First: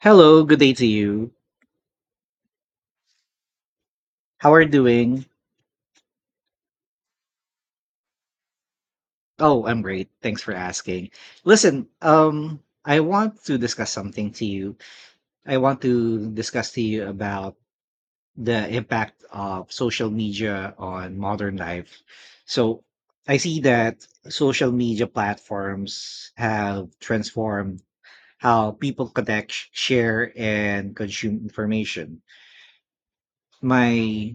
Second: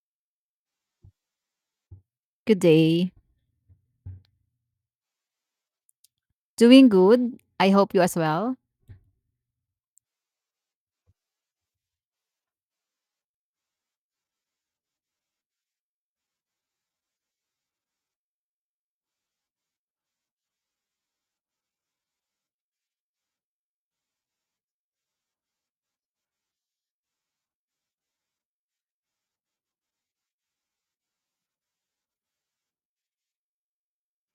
Hello, good day to you. Good day. How are you doing? Doing good. I hope you as well. Oh, I'm great. Thanks for asking. Listen, I want to discuss something to you. I want to discuss to you about the impact of social media on modern life. So I see that social media platforms have transformed how people connect, share, and consume information. My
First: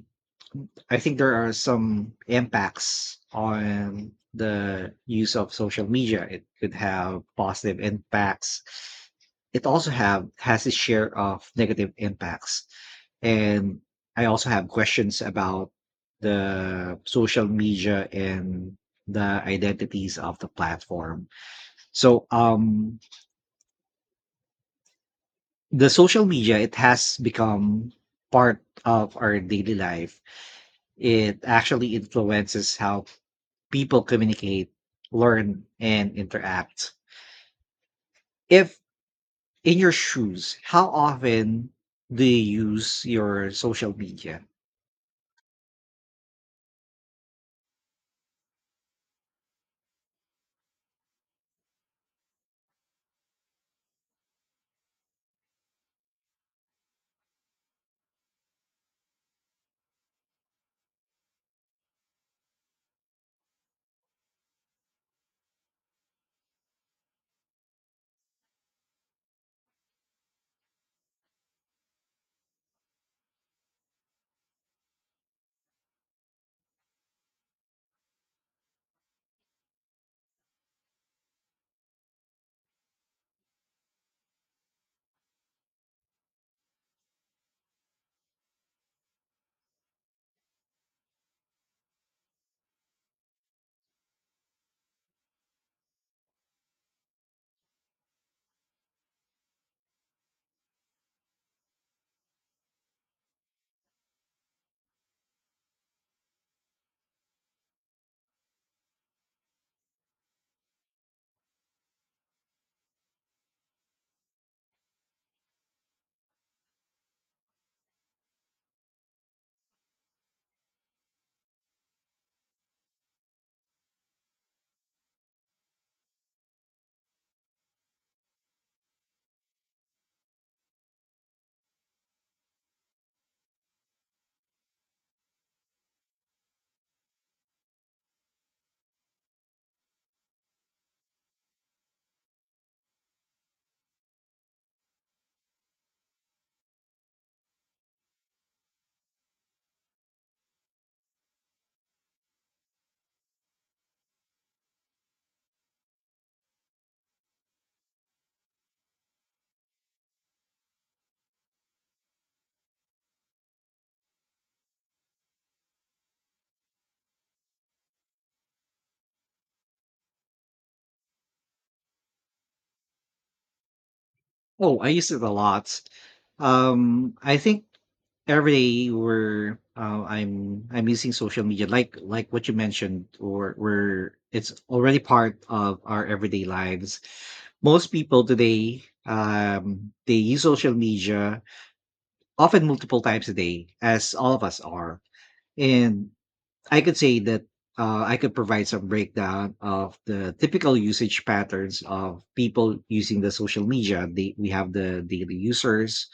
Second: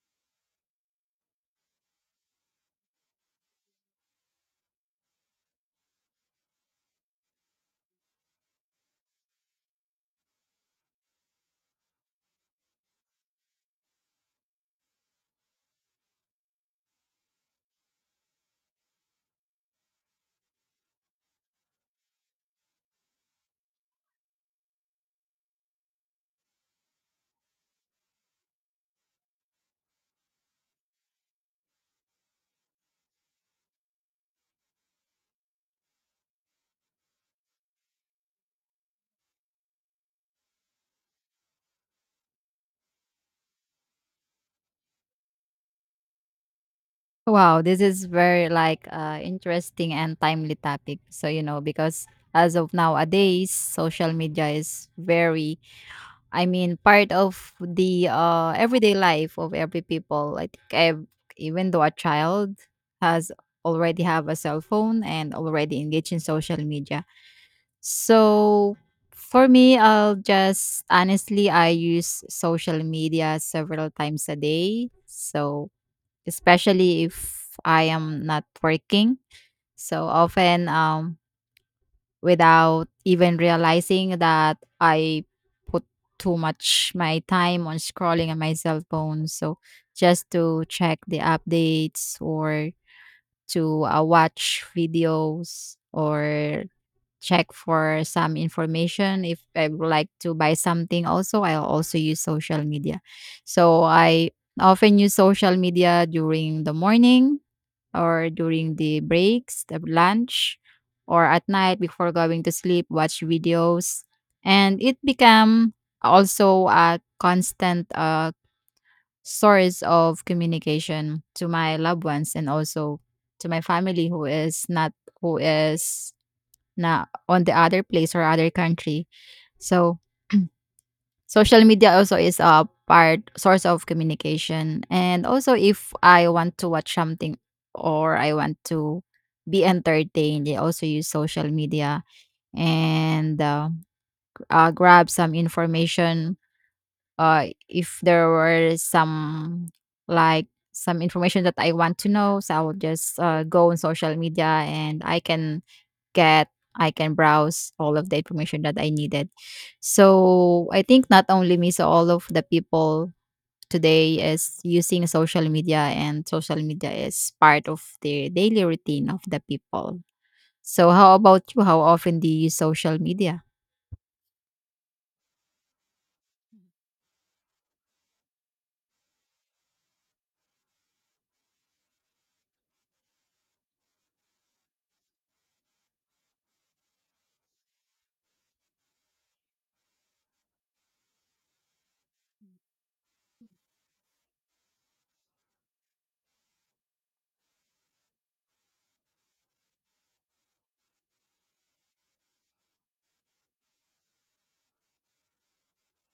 I think there are some impacts on the use of social media. It could have positive impacts. It also have has its share of negative impacts. And I also have questions about the social media and the identities of the platform. So the social media, it has become part of our daily life. It actually influences how people communicate, learn, and interact. If in your shoes, how often do you use your social media? Wow, this is very interesting and timely topic. So you know because as of nowadays, social media is very, I mean, part of the everyday life of every people. Even though a child has already have a cell phone and already engaged in social media, so for me, I'll just honestly, I use social media several times a day. So especially if I am not working. So often, without even realizing that I put too much my time on scrolling on my cell phone. So just to check the updates or to watch videos or check for some information. If I would like to buy something also, I'll also use social media. So I often use social media during the morning or during the breaks, the lunch, or at night before going to sleep, watch videos. And it become also a constant source of communication to my loved ones and also to my family who is not who is na on the other place or other country. So social media also is a part source of communication. And also if I want to watch something or I want to be entertained, they also use social media and grab some information if there were some like some information that I want to know, so I will just go on social media and get I can browse all of the information that I needed. So I think not only me, so all of the people today is using social media and social media is part of the daily routine of the people. So how about you? How often do you use social media? Oh, I use it a lot. I think every day we're I'm using social media like what you mentioned, or where it's already part of our everyday lives. Most people today, um, they use social media often multiple times a day, as all of us are, and I could say that, I could provide some breakdown of the typical usage patterns of people using the social media. We have the daily users,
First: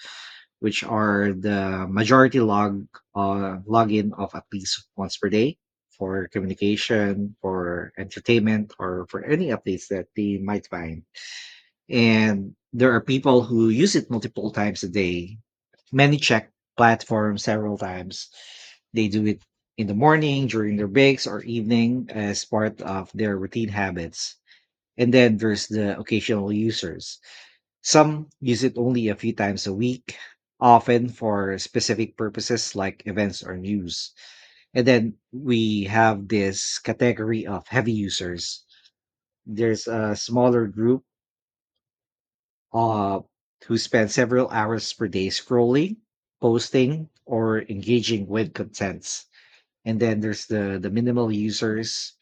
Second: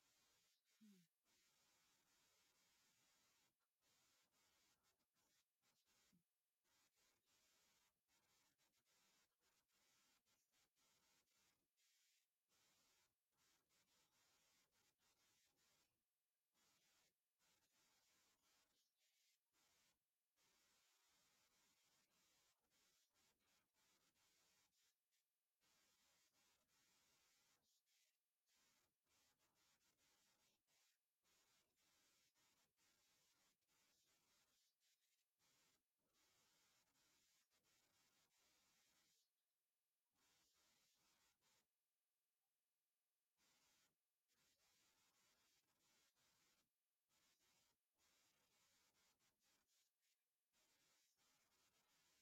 which are the majority login of at least once per day for communication, for entertainment, or for any updates that they might find. And there are people who use it multiple times a day, many check platforms several times. They do it in the morning, during their breaks, or evening as part of their routine habits. And then there's the occasional users. Some use it only a few times a week, often for specific purposes like events or news. And then we have this category of heavy users. There's a smaller group, uh, who spend several hours per day scrolling, posting, or engaging with contents. And then there's the minimal users.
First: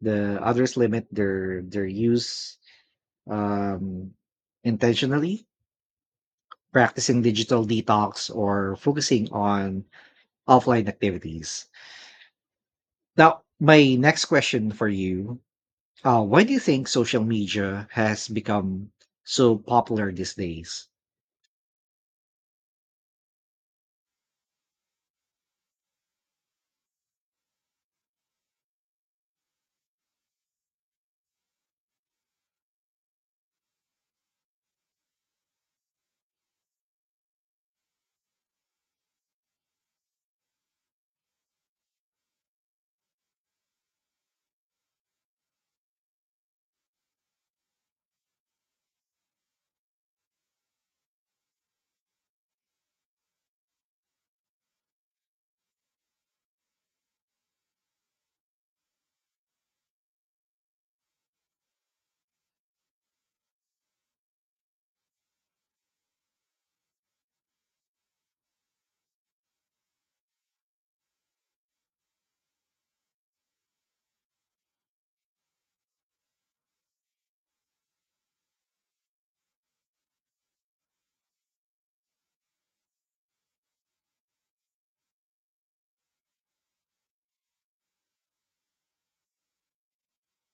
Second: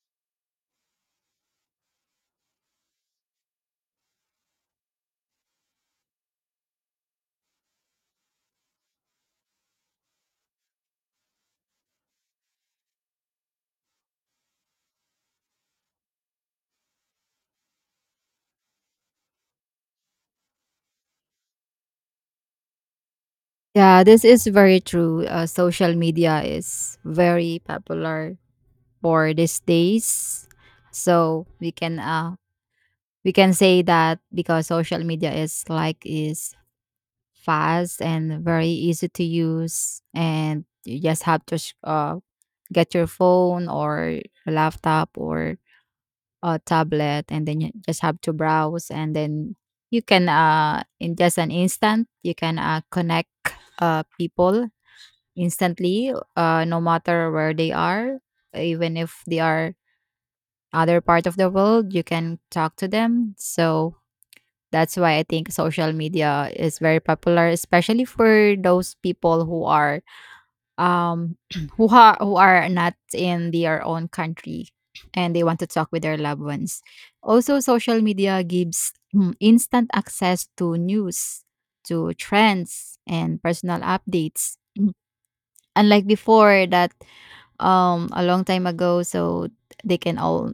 The others limit their use, um, intentionally, practicing digital detox or focusing on offline activities. Now, my next question for you: why do you think social media has become so popular these days? Yeah, this is very true. Social media is very popular for these days. So we can say that because social media is fast and very easy to use and you just have to get your phone or laptop or a tablet and then you just have to browse and then you can in just an instant you can connect people instantly, no matter where they are, even if they are other part of the world, you can talk to them. So that's why I think social media is very popular, especially for those people who are um who are not in their own country and they want to talk with their loved ones. Also, social media gives instant access to news, to trends, and personal updates. Unlike before, that a long time ago so they can all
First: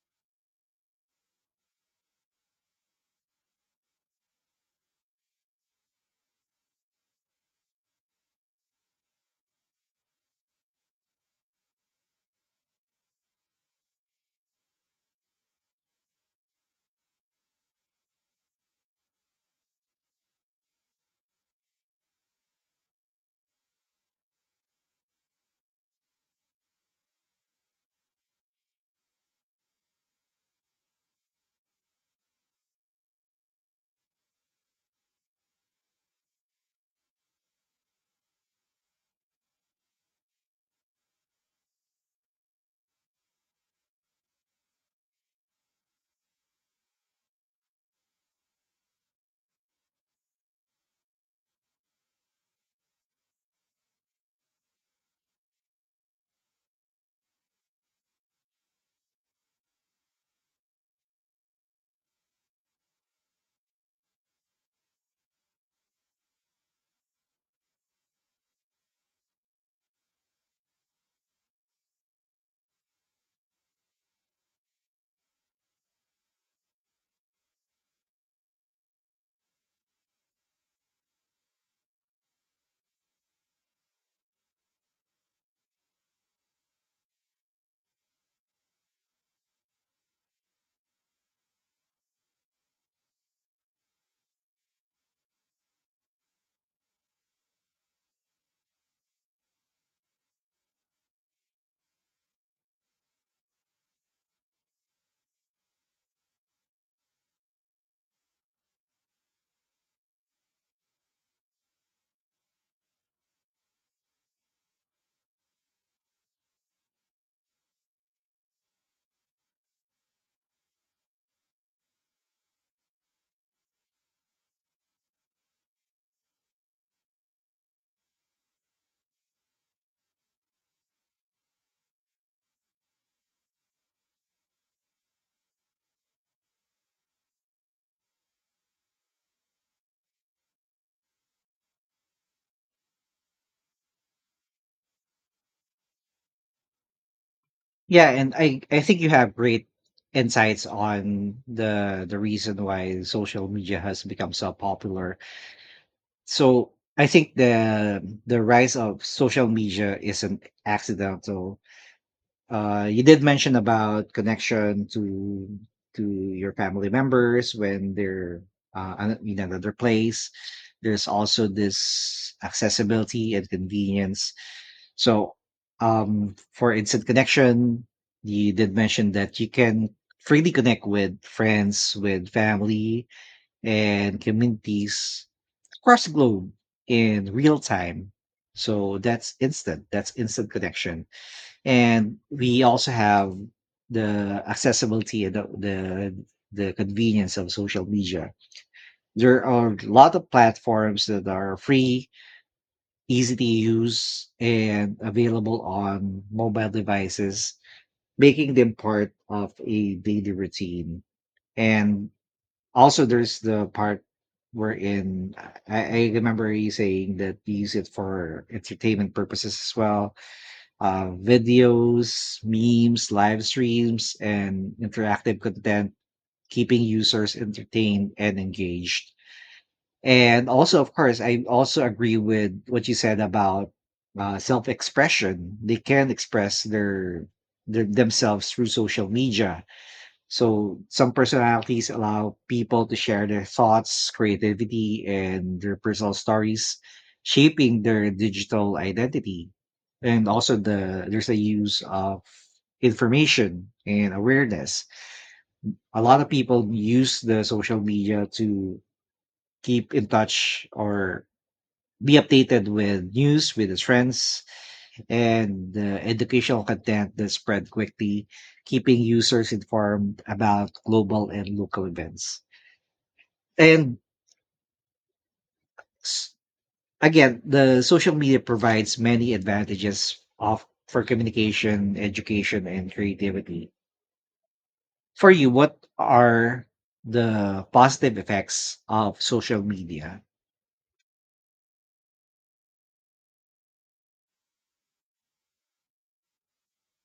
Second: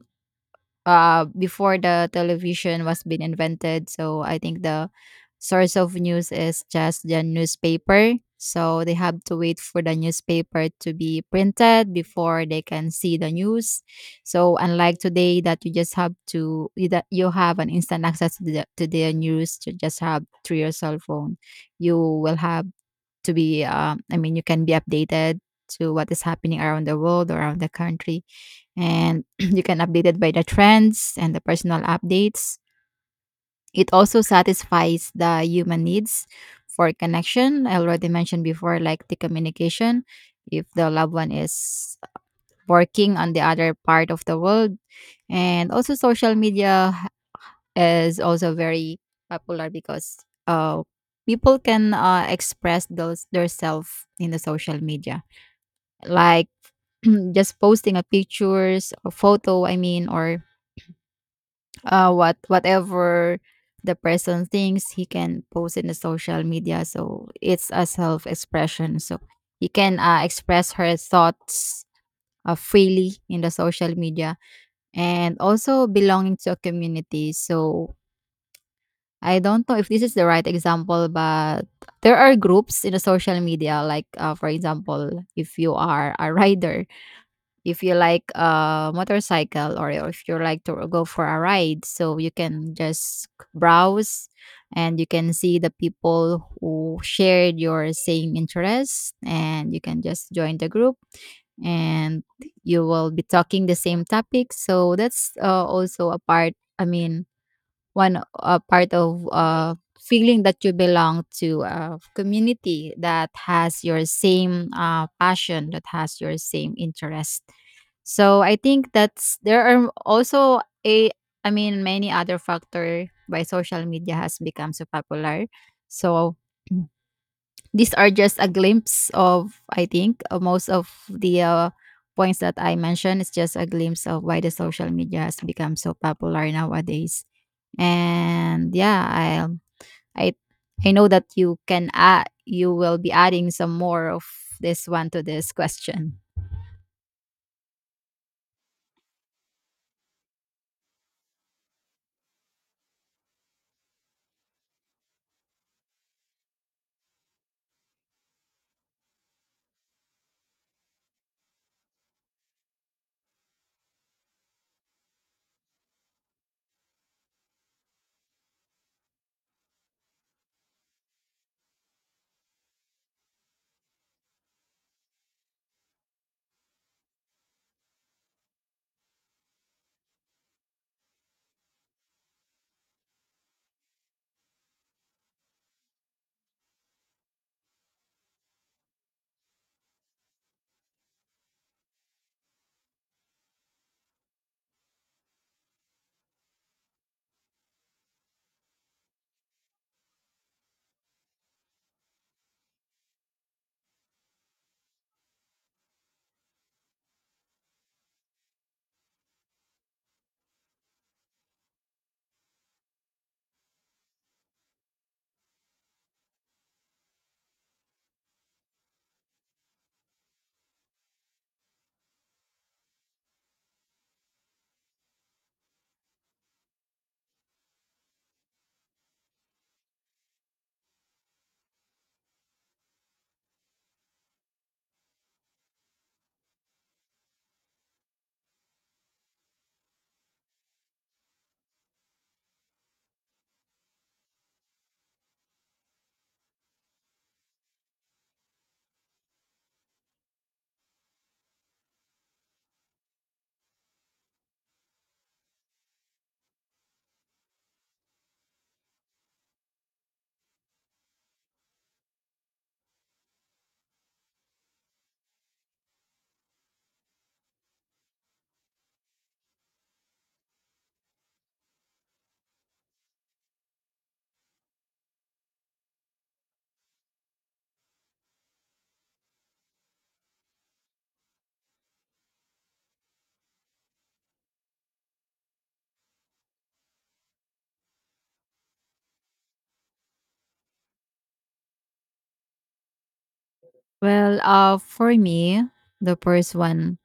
before the television was being invented, so I think the source of news is just the newspaper, so they have to wait for the newspaper to be printed before they can see the news. So unlike today that you just have to, you that you have an instant access to the news to just have through your cell phone, you will have to be I mean you can be updated to what is happening around the world, around the country, and you can update it by the trends and the personal updates. It also satisfies the human needs for connection. I already mentioned before like the communication if the loved one is working on the other part of the world. And also social media is also very popular because uh, people can express those their self in the social media, like just posting a pictures or photo, I mean, or whatever the person thinks he can post in the social media, so it's a self expression, so he can express her thoughts freely in the social media. And also belonging to a community, so I don't know if this is the right example, but there are groups in the social media, like, for example, if you are a rider, if you like a motorcycle, or if you like to go for a ride, so you can just browse and you can see the people who shared your same interests, and you can just join the group and you will be talking the same topic. So that's also a part. I mean, one part of feeling that you belong to a community that has your same passion, that has your same interest. So I think that's there are also a, I mean many other factor why social media has become so popular. So these are just a glimpse of I think most of the points that I mentioned. It's just a glimpse of why the social media has become so popular nowadays. And yeah, i i I know that you can add, you will be adding some more of this one to this question. Yeah, and I think you have great insights on the reason why social media has become so popular. So I think the rise of social media is an accidental, you did mention about connection to to your family members when they're in another place. There's also this accessibility and convenience. So, for instant connection, you did mention that you can freely connect with friends, with family, and communities across the globe in real time. So that's instant. That's instant connection. And we also have the accessibility, the the convenience of social media. There are a lot of platforms that are free, easy to use, and available on mobile devices, making them part of a daily routine. And also, there's the part wherein I remember you saying that we use it for entertainment purposes as well: videos, memes, live streams, and interactive content, keeping users entertained and engaged. And also, of course, I also agree with what you said about, self-expression. They can express their themselves through social media, so some personalities allow people to share their thoughts, creativity, and their personal stories, shaping their digital identity. And also there's a use of information and awareness. A lot of people use the social media to keep in touch or be updated with news, with its friends, and the educational content that spread quickly, keeping users informed about global and local events. and s- again, the social media provides many advantages of for communication, education, and creativity. For you, what are the positive effects of social media? Well, for me, the first one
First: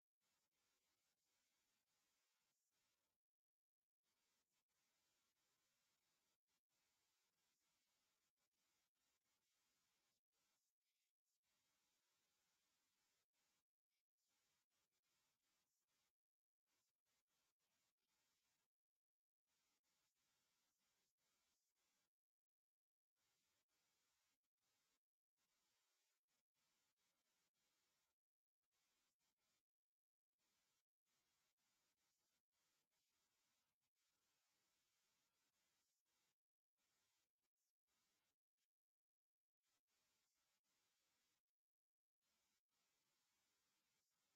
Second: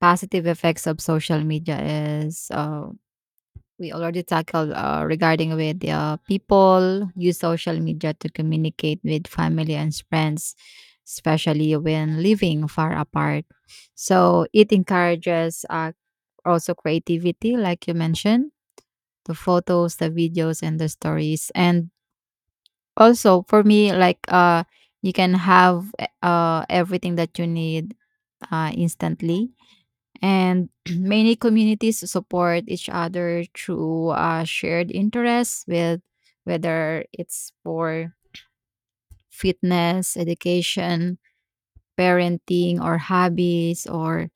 positive effects of social media is we already tackled regarding with the people use social media to communicate with family and friends especially when living far apart, so it encourages also creativity like you mentioned, the photos, the videos, and the stories. And also for me, you can have everything that you need instantly. And many communities support each other through shared interests, with whether it's for fitness, education, parenting, or hobbies, or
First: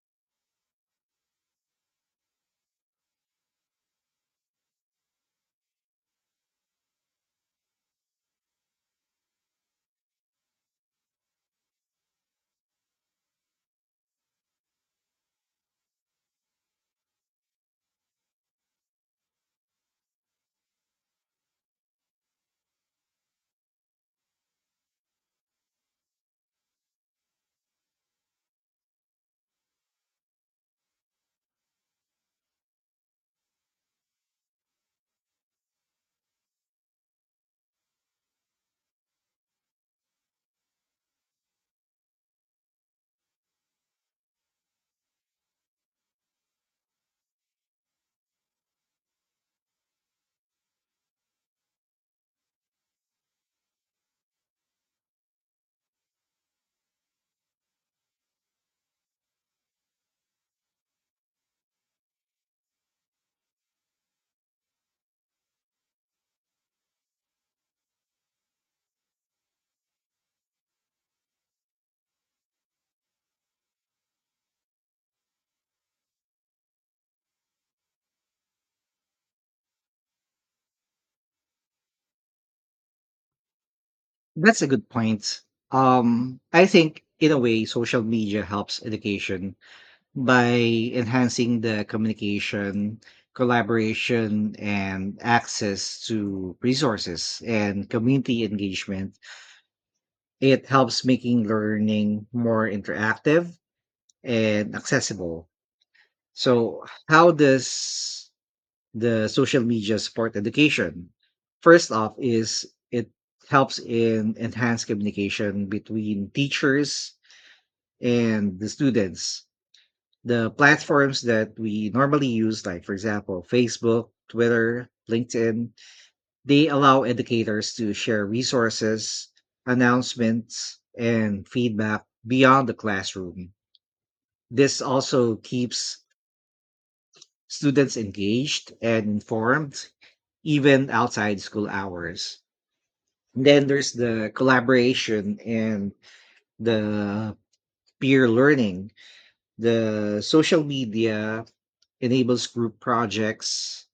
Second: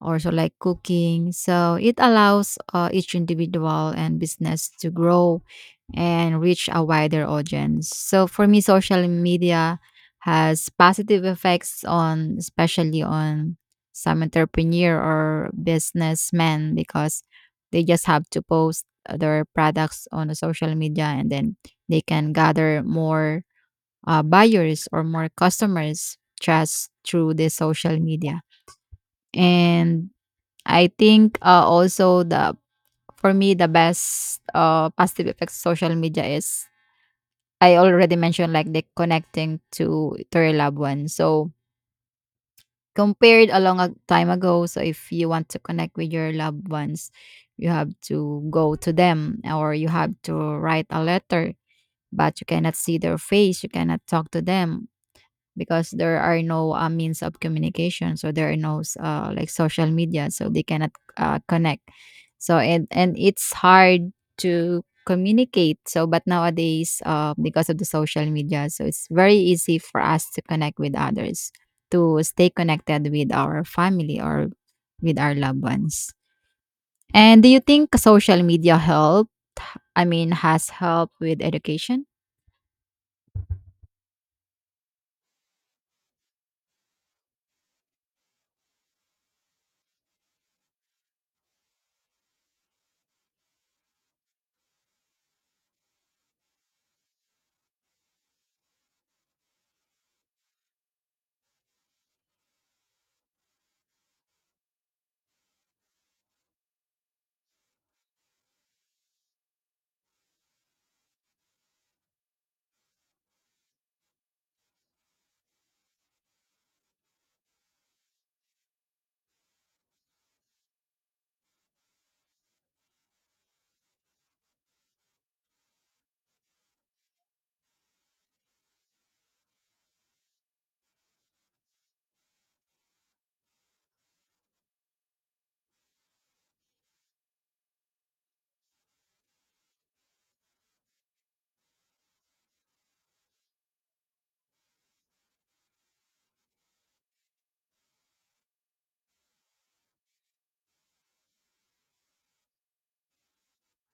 also like cooking. So it allows each individual and business to grow and reach a wider audience. So for me, social media has positive effects on, especially on some entrepreneur or businessmen, because they just have to post their products on the social media and then they can gather more buyers or more customers just through the social media. And I think, also the for me the best, positive effects of social media is I already mentioned like the connecting to your loved ones. So compared a long time ago, so if you want to connect with your loved ones, you have to go to them or you have to write a letter, but you cannot see their face, you cannot talk to them because there are no means of communication, so there are no like social media, so they cannot connect, so and it's hard to communicate, so but nowadays because of the social media, so it's very easy for us to connect with others, to stay connected with our family or with our loved ones. And do you think social media helped, I mean has helped with education? That's a good point. I think in a way, social media helps education by enhancing the communication, collaboration, and access to resources and community engagement. It helps making learning more interactive and accessible. So, how does the social media support education? First off, is it helps in enhance communication between teachers and the students. The platforms that we normally use, like for example, Facebook, Twitter, LinkedIn, they allow educators to share resources, announcements, and feedback beyond the classroom. This also keeps students engaged and informed, even outside school hours. Then there's the collaboration and the peer learning. The social media enables group projects,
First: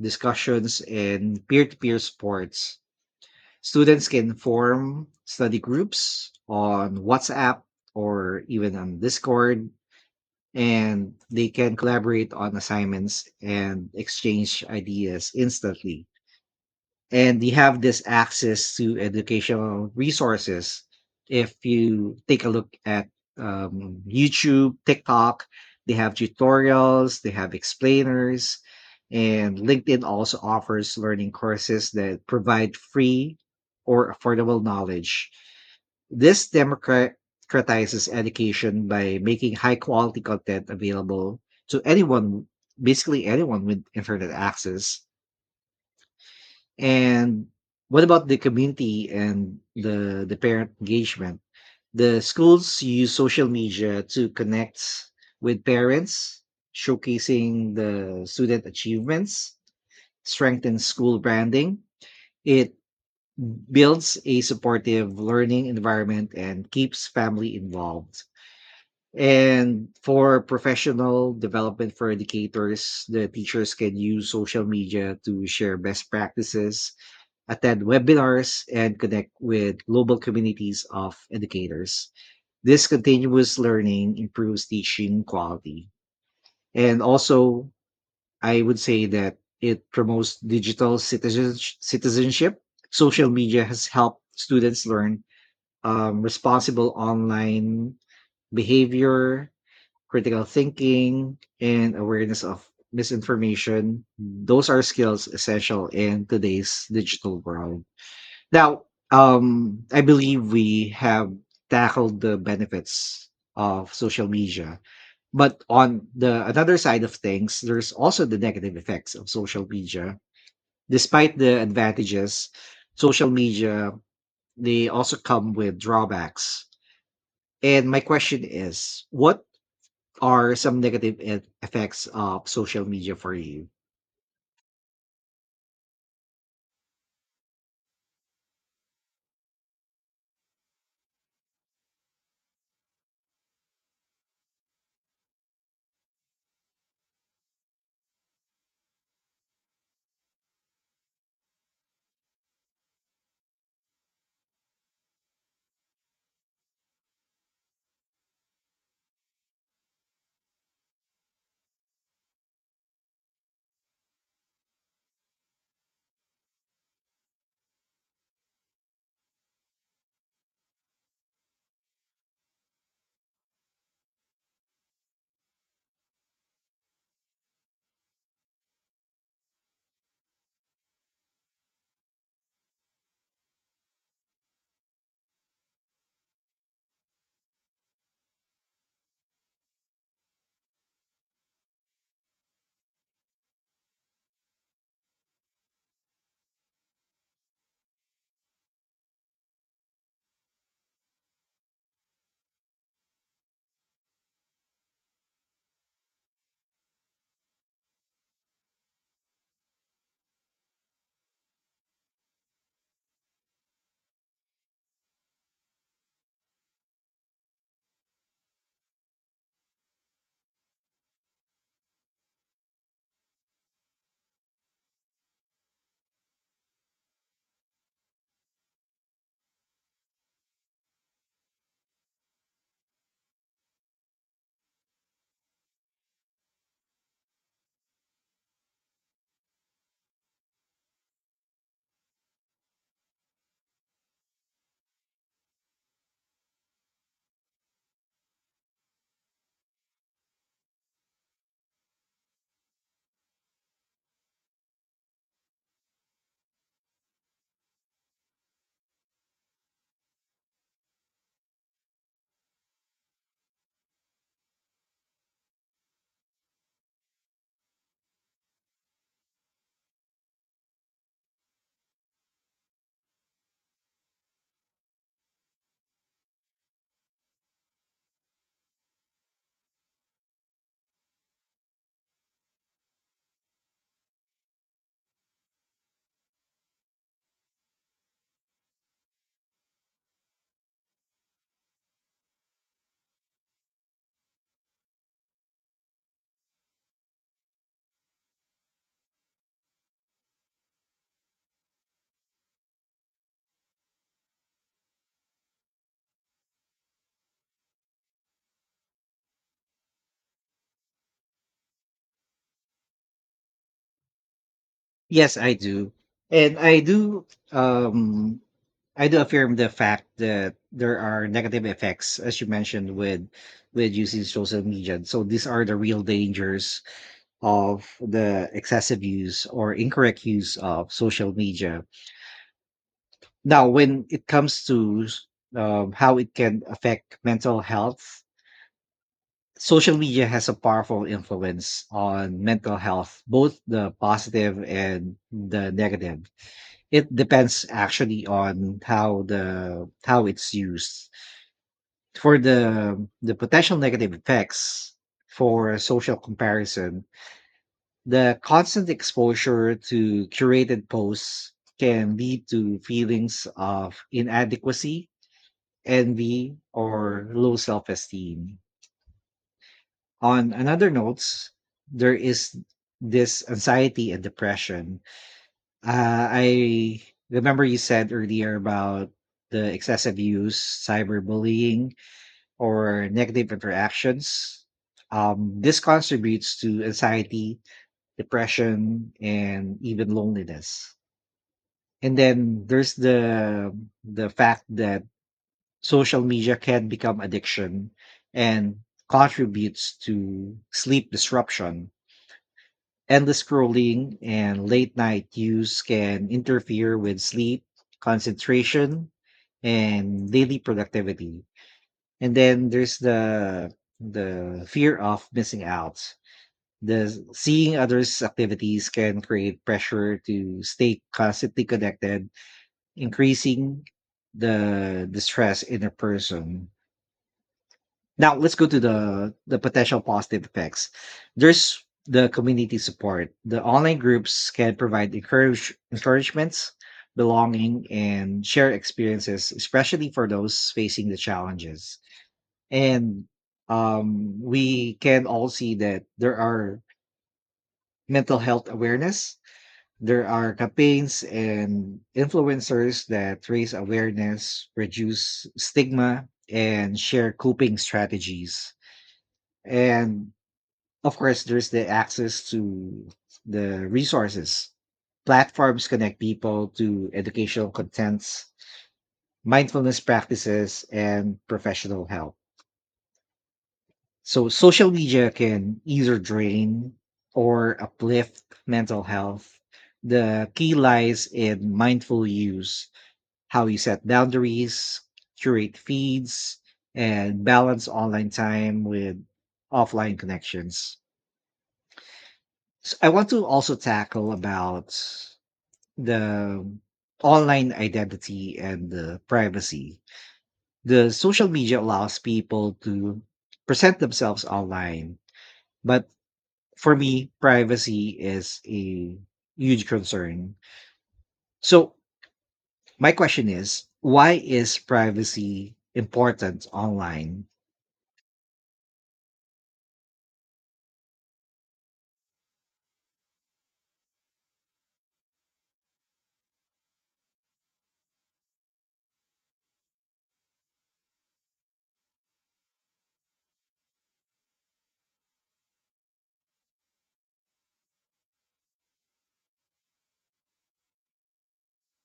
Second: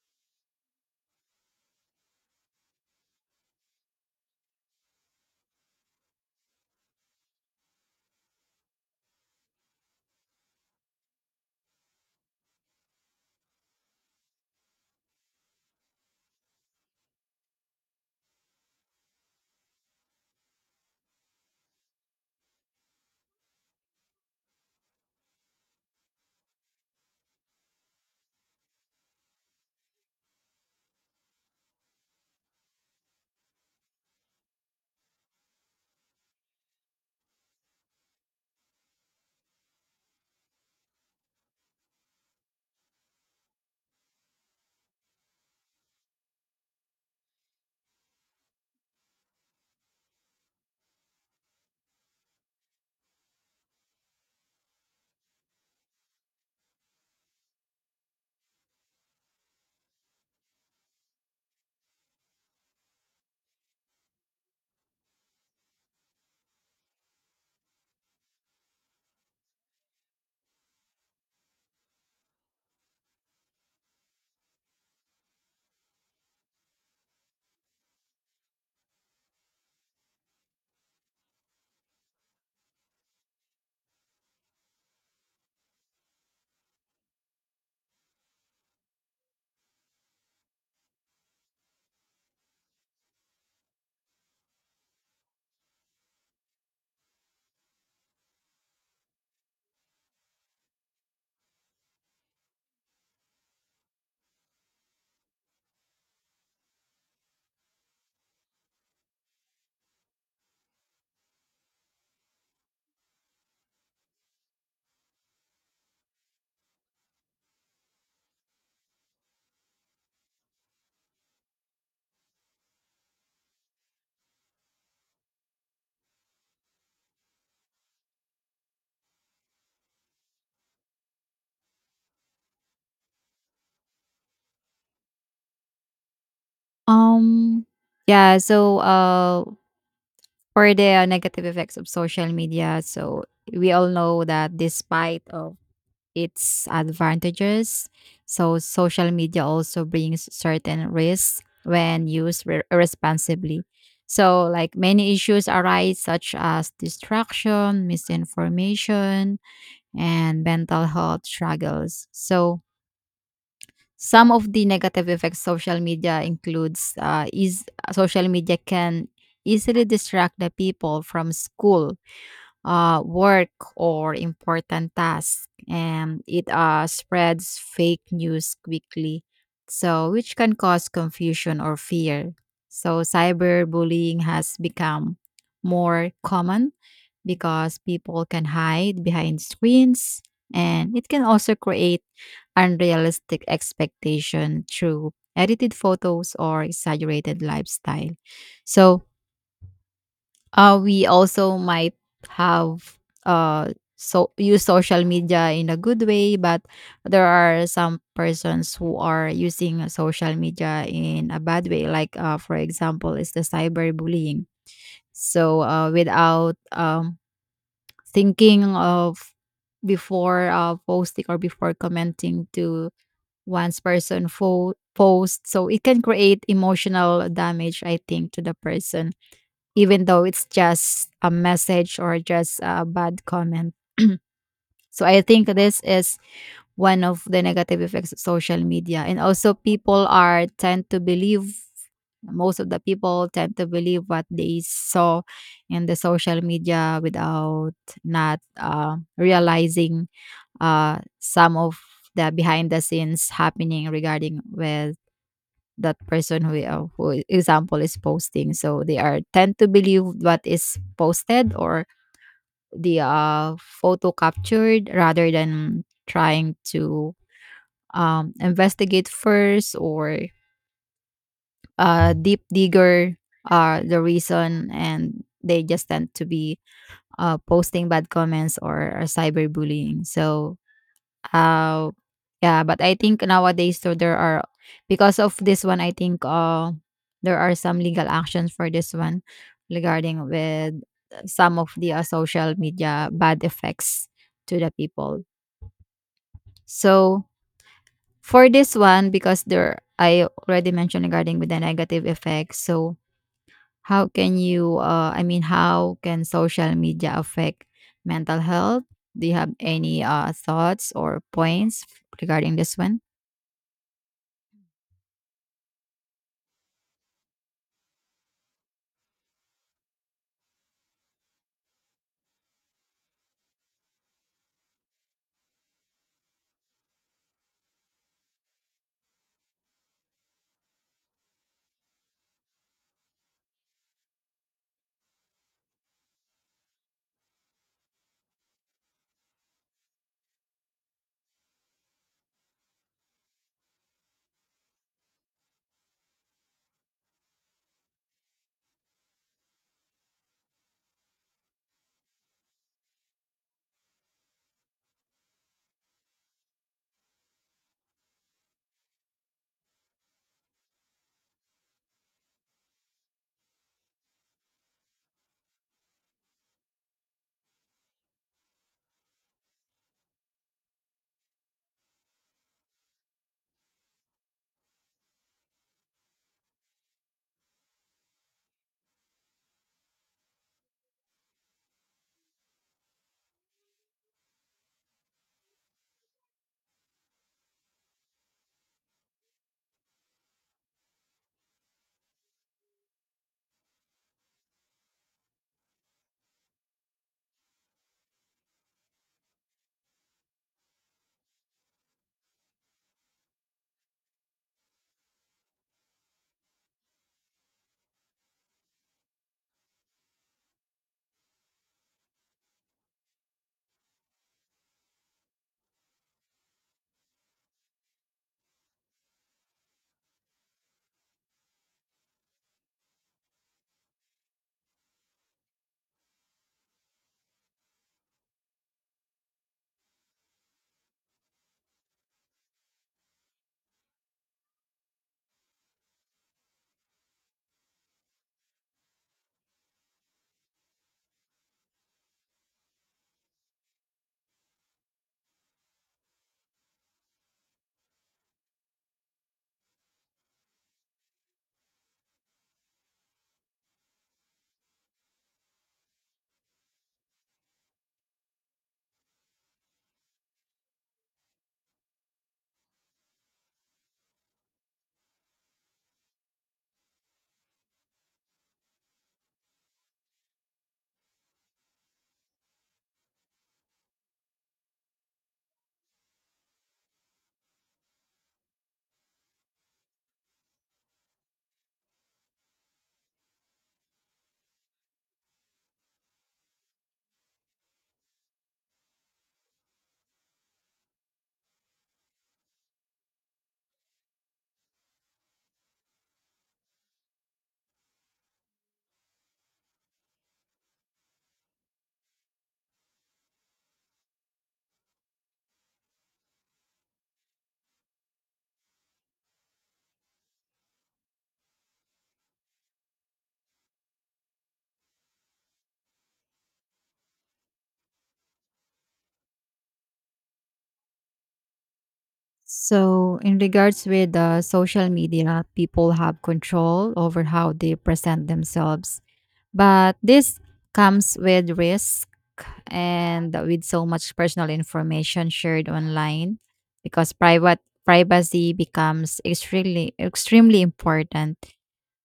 discussions, and peer to peer supports. Students can form study groups on WhatsApp or even on Discord, and they can collaborate on assignments and exchange ideas instantly. And you have this access to educational resources. If you take a look at, YouTube, TikTok, they have tutorials, they have explainers, and LinkedIn also offers learning courses that provide free or affordable knowledge. This democratizes education by making high quality content available to anyone, basically anyone with internet access. And what about the community and the parent engagement? The schools use social media to connect with parents, showcasing the student achievements, strengthens school branding. It builds a supportive learning environment and keeps family involved. And for professional development for educators, the teachers can use social media to share best practices, attend webinars, and connect with global communities of educators. This continuous learning improves teaching quality. And also, I would say that it promotes citizenship. Social media has helped students learn, responsible online behavior, critical thinking, and awareness of misinformation. Those are skills essential in today's digital world. Now, I believe we have tackled the benefits of social media, but on the another side of things, there's also the negative effects of social media. Despite the advantages, social media, they also come with drawbacks. And my question is, what are some effects of social media for you? um yeah, so for the negative effects of social media. So we all know that despite of its advantages, so social media also brings certain risks when used responsibly. So like many issues arise such as distraction, misinformation, and mental health struggles. So some of the negative effects social media includes is social media can easily distract the people from school, work or important tasks, and it spreads fake news quickly, so which can cause confusion or fear. So cyberbullying has become more common because people can hide behind screens and it can also create unrealistic expectation through edited photos or exaggerated lifestyle. So we also might have so use social media in a good way, but there are some persons who are using social media in a bad way. Like for example, is the cyberbullying. So without thinking of before posting or before commenting to one's person post, so it can create emotional damage. I think to the person even though it's just a message or just a bad comment. So I think this is one of the negative effects of social media. And also people are tend to believe, most of the people tend to believe what they saw in the social media without not realizing some of the behind the scenes happening regarding with that person who example is posting, so they are tend to believe what is posted or the photo captured rather than trying to investigate first or deep digger the reason, and they just tend to be posting bad comments or cyberbullying. So how? Yeah, but I think nowadays so there are, because of this one, I think there are some legal actions for this one regarding with some of the social media bad effects to the people. So for this one, because there I already mentioned regarding with the negative effects. So how can you? I mean, how can social media affect mental health? Do you have any thoughts or points regarding this one? Yes, I do, and I do, um, I do affirm the fact that there are negative effects, as you mentioned, with using social media. And so these are the real dangers of the excessive use or incorrect use of social media. Now, when it comes to, how it can affect mental health, social media has a powerful influence on mental health, both the positive and the negative. It depends actually on how it's used. For the potential negative effects, for social comparison, the constant exposure to curated posts can lead to feelings of inadequacy, envy, or low self-esteem. On another notes, there is this anxiety and depression. I remember you said earlier about the excessive use, cyberbullying, or negative interactions. This contributes to anxiety, depression, and even loneliness. And then there's the fact that social media can become addiction and contributes to sleep disruption. Endless scrolling and late night use can interfere with sleep, concentration, and daily productivity. And then there's the fear of missing out. The seeing others' activities can create pressure to stay constantly connected, increasing the stress in a person. Now let's go to the potential positive effects. There's the community support. The online groups can provide encouragements, belonging, and share experiences, especially for those facing the challenges. And, we can all see that there are mental health awareness. There are campaigns and influencers that raise awareness, reduce stigma, and share coping strategies. And of course, there's the access to the resources. Platforms connect people to educational contents, mindfulness practices, and professional help. So social media can either drain or uplift mental health. The key lies in mindful use, how you set boundaries, curate feeds, and balance online time with offline connections. So I want to also tackle about the online identity and the privacy. The social media allows people to present themselves online, but for me, privacy is a huge concern. So, my question is why is privacy important online? So, in regards with the social media, people have control over how they present themselves, but this comes with risk, and with so much personal information shared online because private privacy becomes extremely extremely important.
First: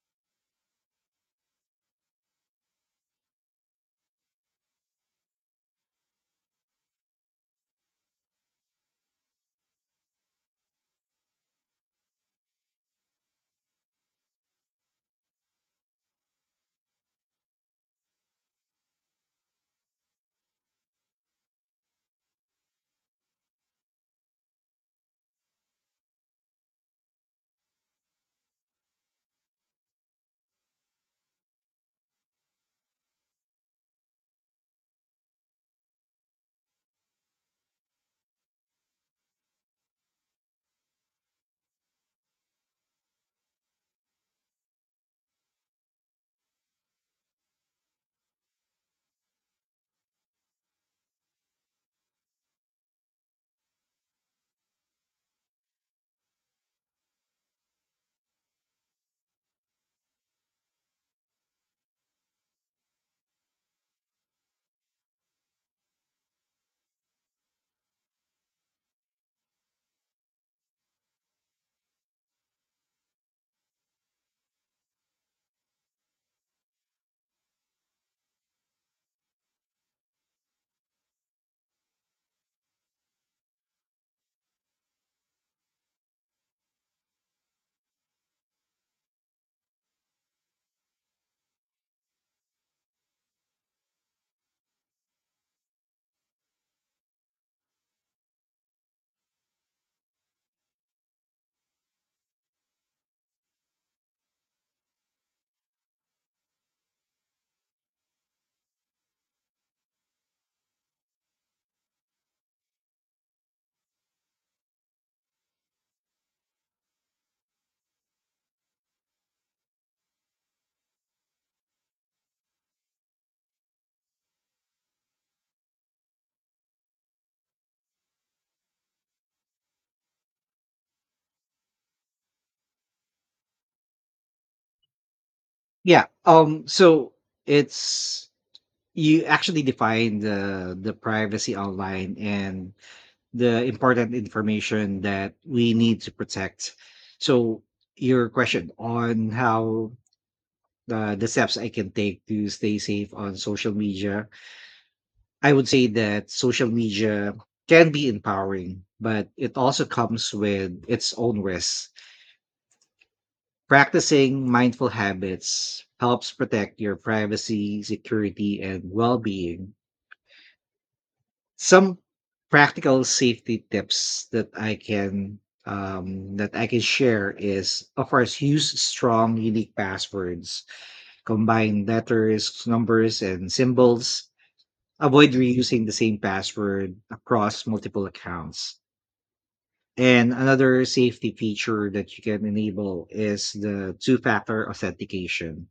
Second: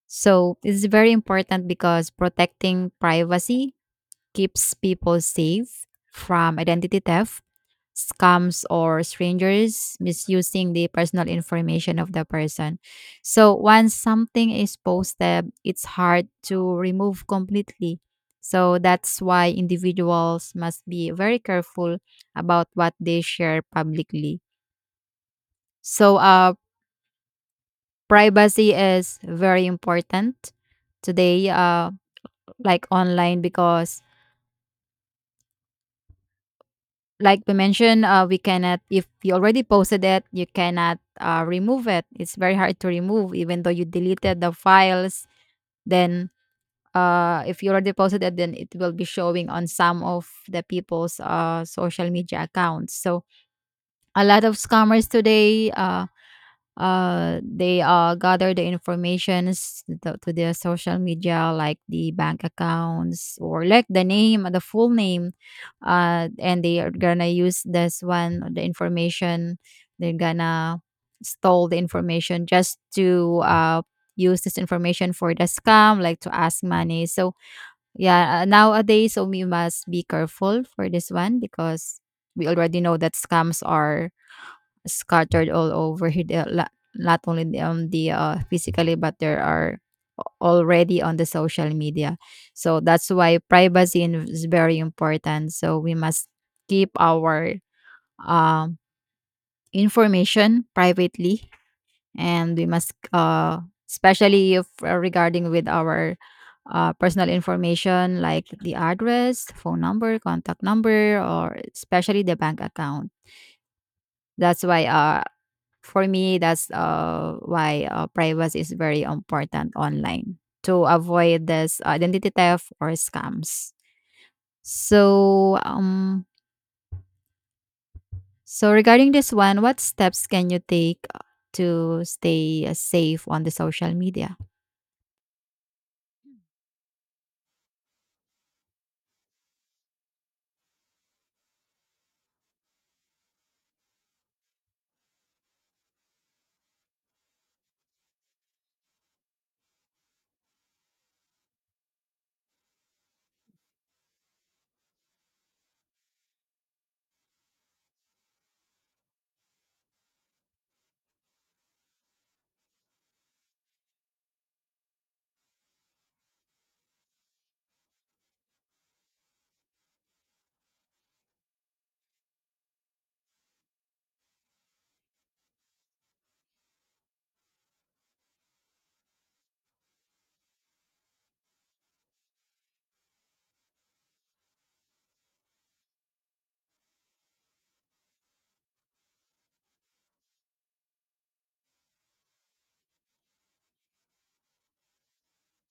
So, it's very important because protecting privacy keeps people safe from identity theft, scams, or strangers misusing the personal information of the person. So once something is posted, it's hard to remove completely. So that's why individuals must be very careful about what they share publicly. So privacy is very important today, like online, because like we mentioned, we cannot, if you already posted it, you cannot remove it. It's very hard to remove, even though you deleted the files. Then, if you already posted it, then it will be showing on some of the people's social media accounts. So, a lot of scammers today, they gather the informations to their social media like the bank accounts or like the full name, and they are gonna use this one the information, they're gonna stole the information just to use this information for the scam like to ask money. So yeah, nowadays so we must be careful for this one because we already know that scams are scattered all over here, the, not only the physically, but there are already on the social media. So that's why privacy is very important. So we must keep our um, information privately, and we must, especially if, regarding with our personal information like the address, phone number, contact number, or especially the bank account. That's why for me, that's why privacy is very important online to avoid this identity theft or scams. So, so regarding this one, what steps can you take to stay safe on the social media? Yeah. So it's, you actually define the privacy online and the important information that we need to protect. So your question on how the steps I can take to stay safe on social media. I would say that social media can be empowering, but it also comes with its own risks. Practicing mindful habits helps protect your privacy, security, and well being. Some practical safety tips that I can, that I can share is of course use strong unique passwords, combine letters, numbers, and symbols. Avoid reusing the same password across multiple accounts. And another safety feature that you can enable is the two factor authentication,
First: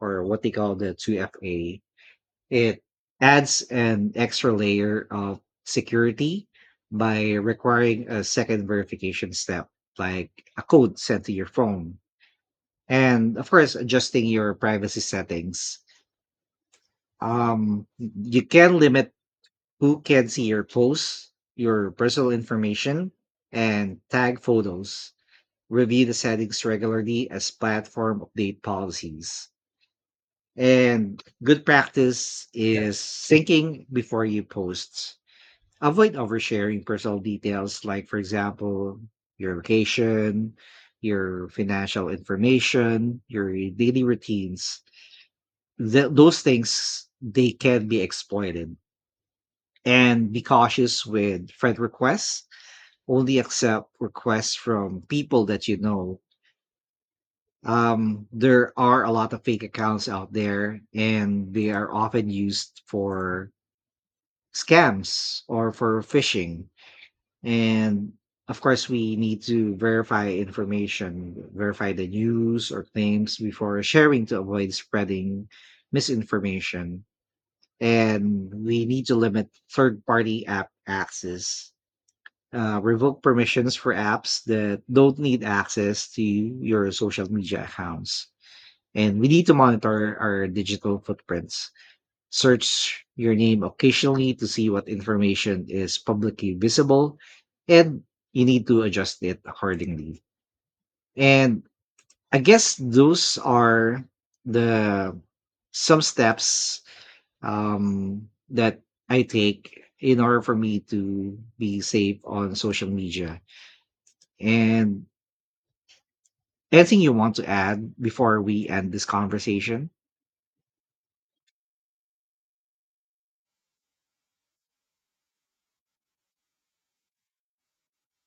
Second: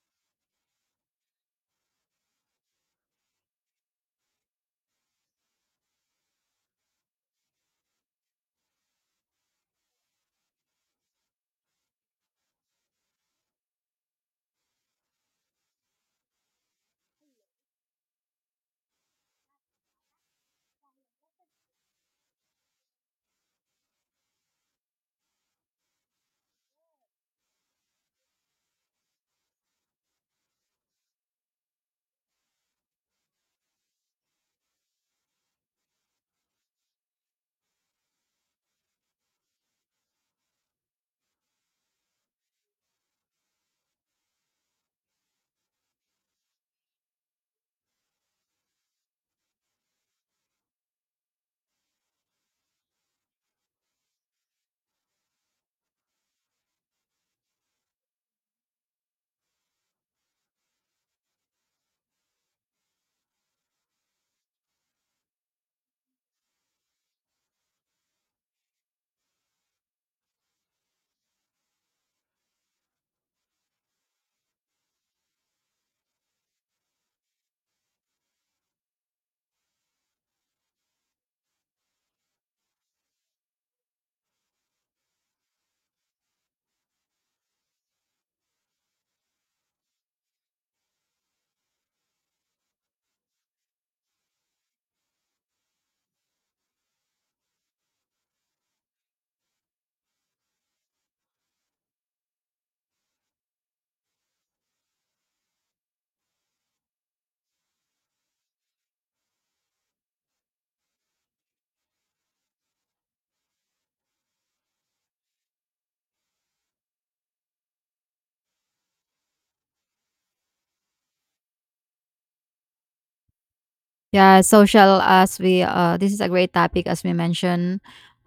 or what they call the 2FA. It adds an extra layer of security by requiring a second verification step, like a code sent to your phone. And of course, adjusting your privacy settings. You can limit who can see your posts, your personal information, and tag photos. Review the settings regularly as platform update policies. And good practice is syncing before you post. Avoid oversharing personal details, like, for example, your location, your financial information, your daily routines. Those things, they can be exploited. And be cautious with friend requests, only accept requests from people that you know. There are a lot of fake accounts out there, and they are often used for scams or for phishing. And of course, we need to verify information, verify the news or claims before sharing to avoid spreading misinformation. And we need to limit third party app access, revoke permissions for apps that don't need access to your social media accounts. And we need to monitor our digital footprints. Search your name occasionally to see what information is publicly visible, and you need to adjust it accordingly. And I guess those are the some steps, that I take in order for me to be safe on social media. And anything you want to add before we end this conversation? Yeah, social as we this is a great topic as we mentioned.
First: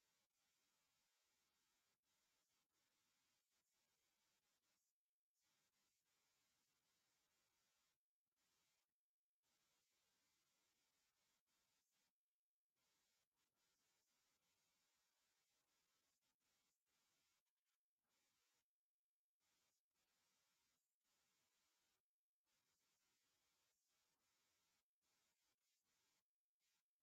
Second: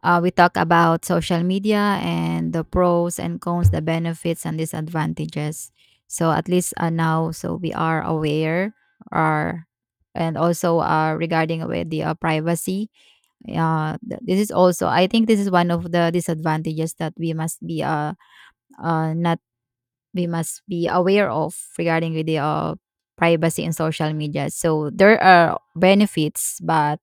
We talk about social media and the pros and cons, the benefits and disadvantages. So at least now, so we are aware, or and also regarding with the privacy. This is also I think this is one of the disadvantages that we must be not we must be aware of regarding with the privacy in social media. So there are benefits, but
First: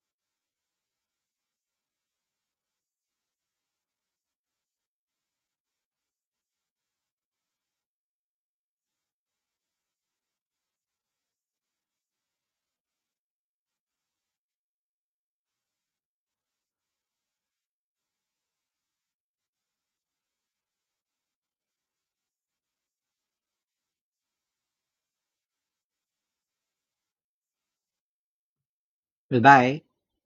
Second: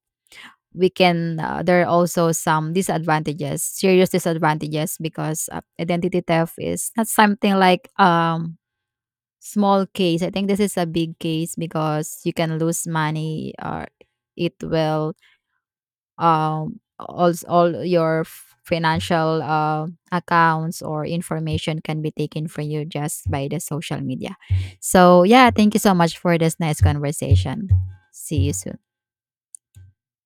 we can there are also some disadvantages, serious disadvantages because identity theft is not something like small case. I think this is a big case because you can lose money or it will all your financial accounts or information can be taken from you just by the social media. So yeah, thank you so much for this nice conversation. See you soon. Goodbye.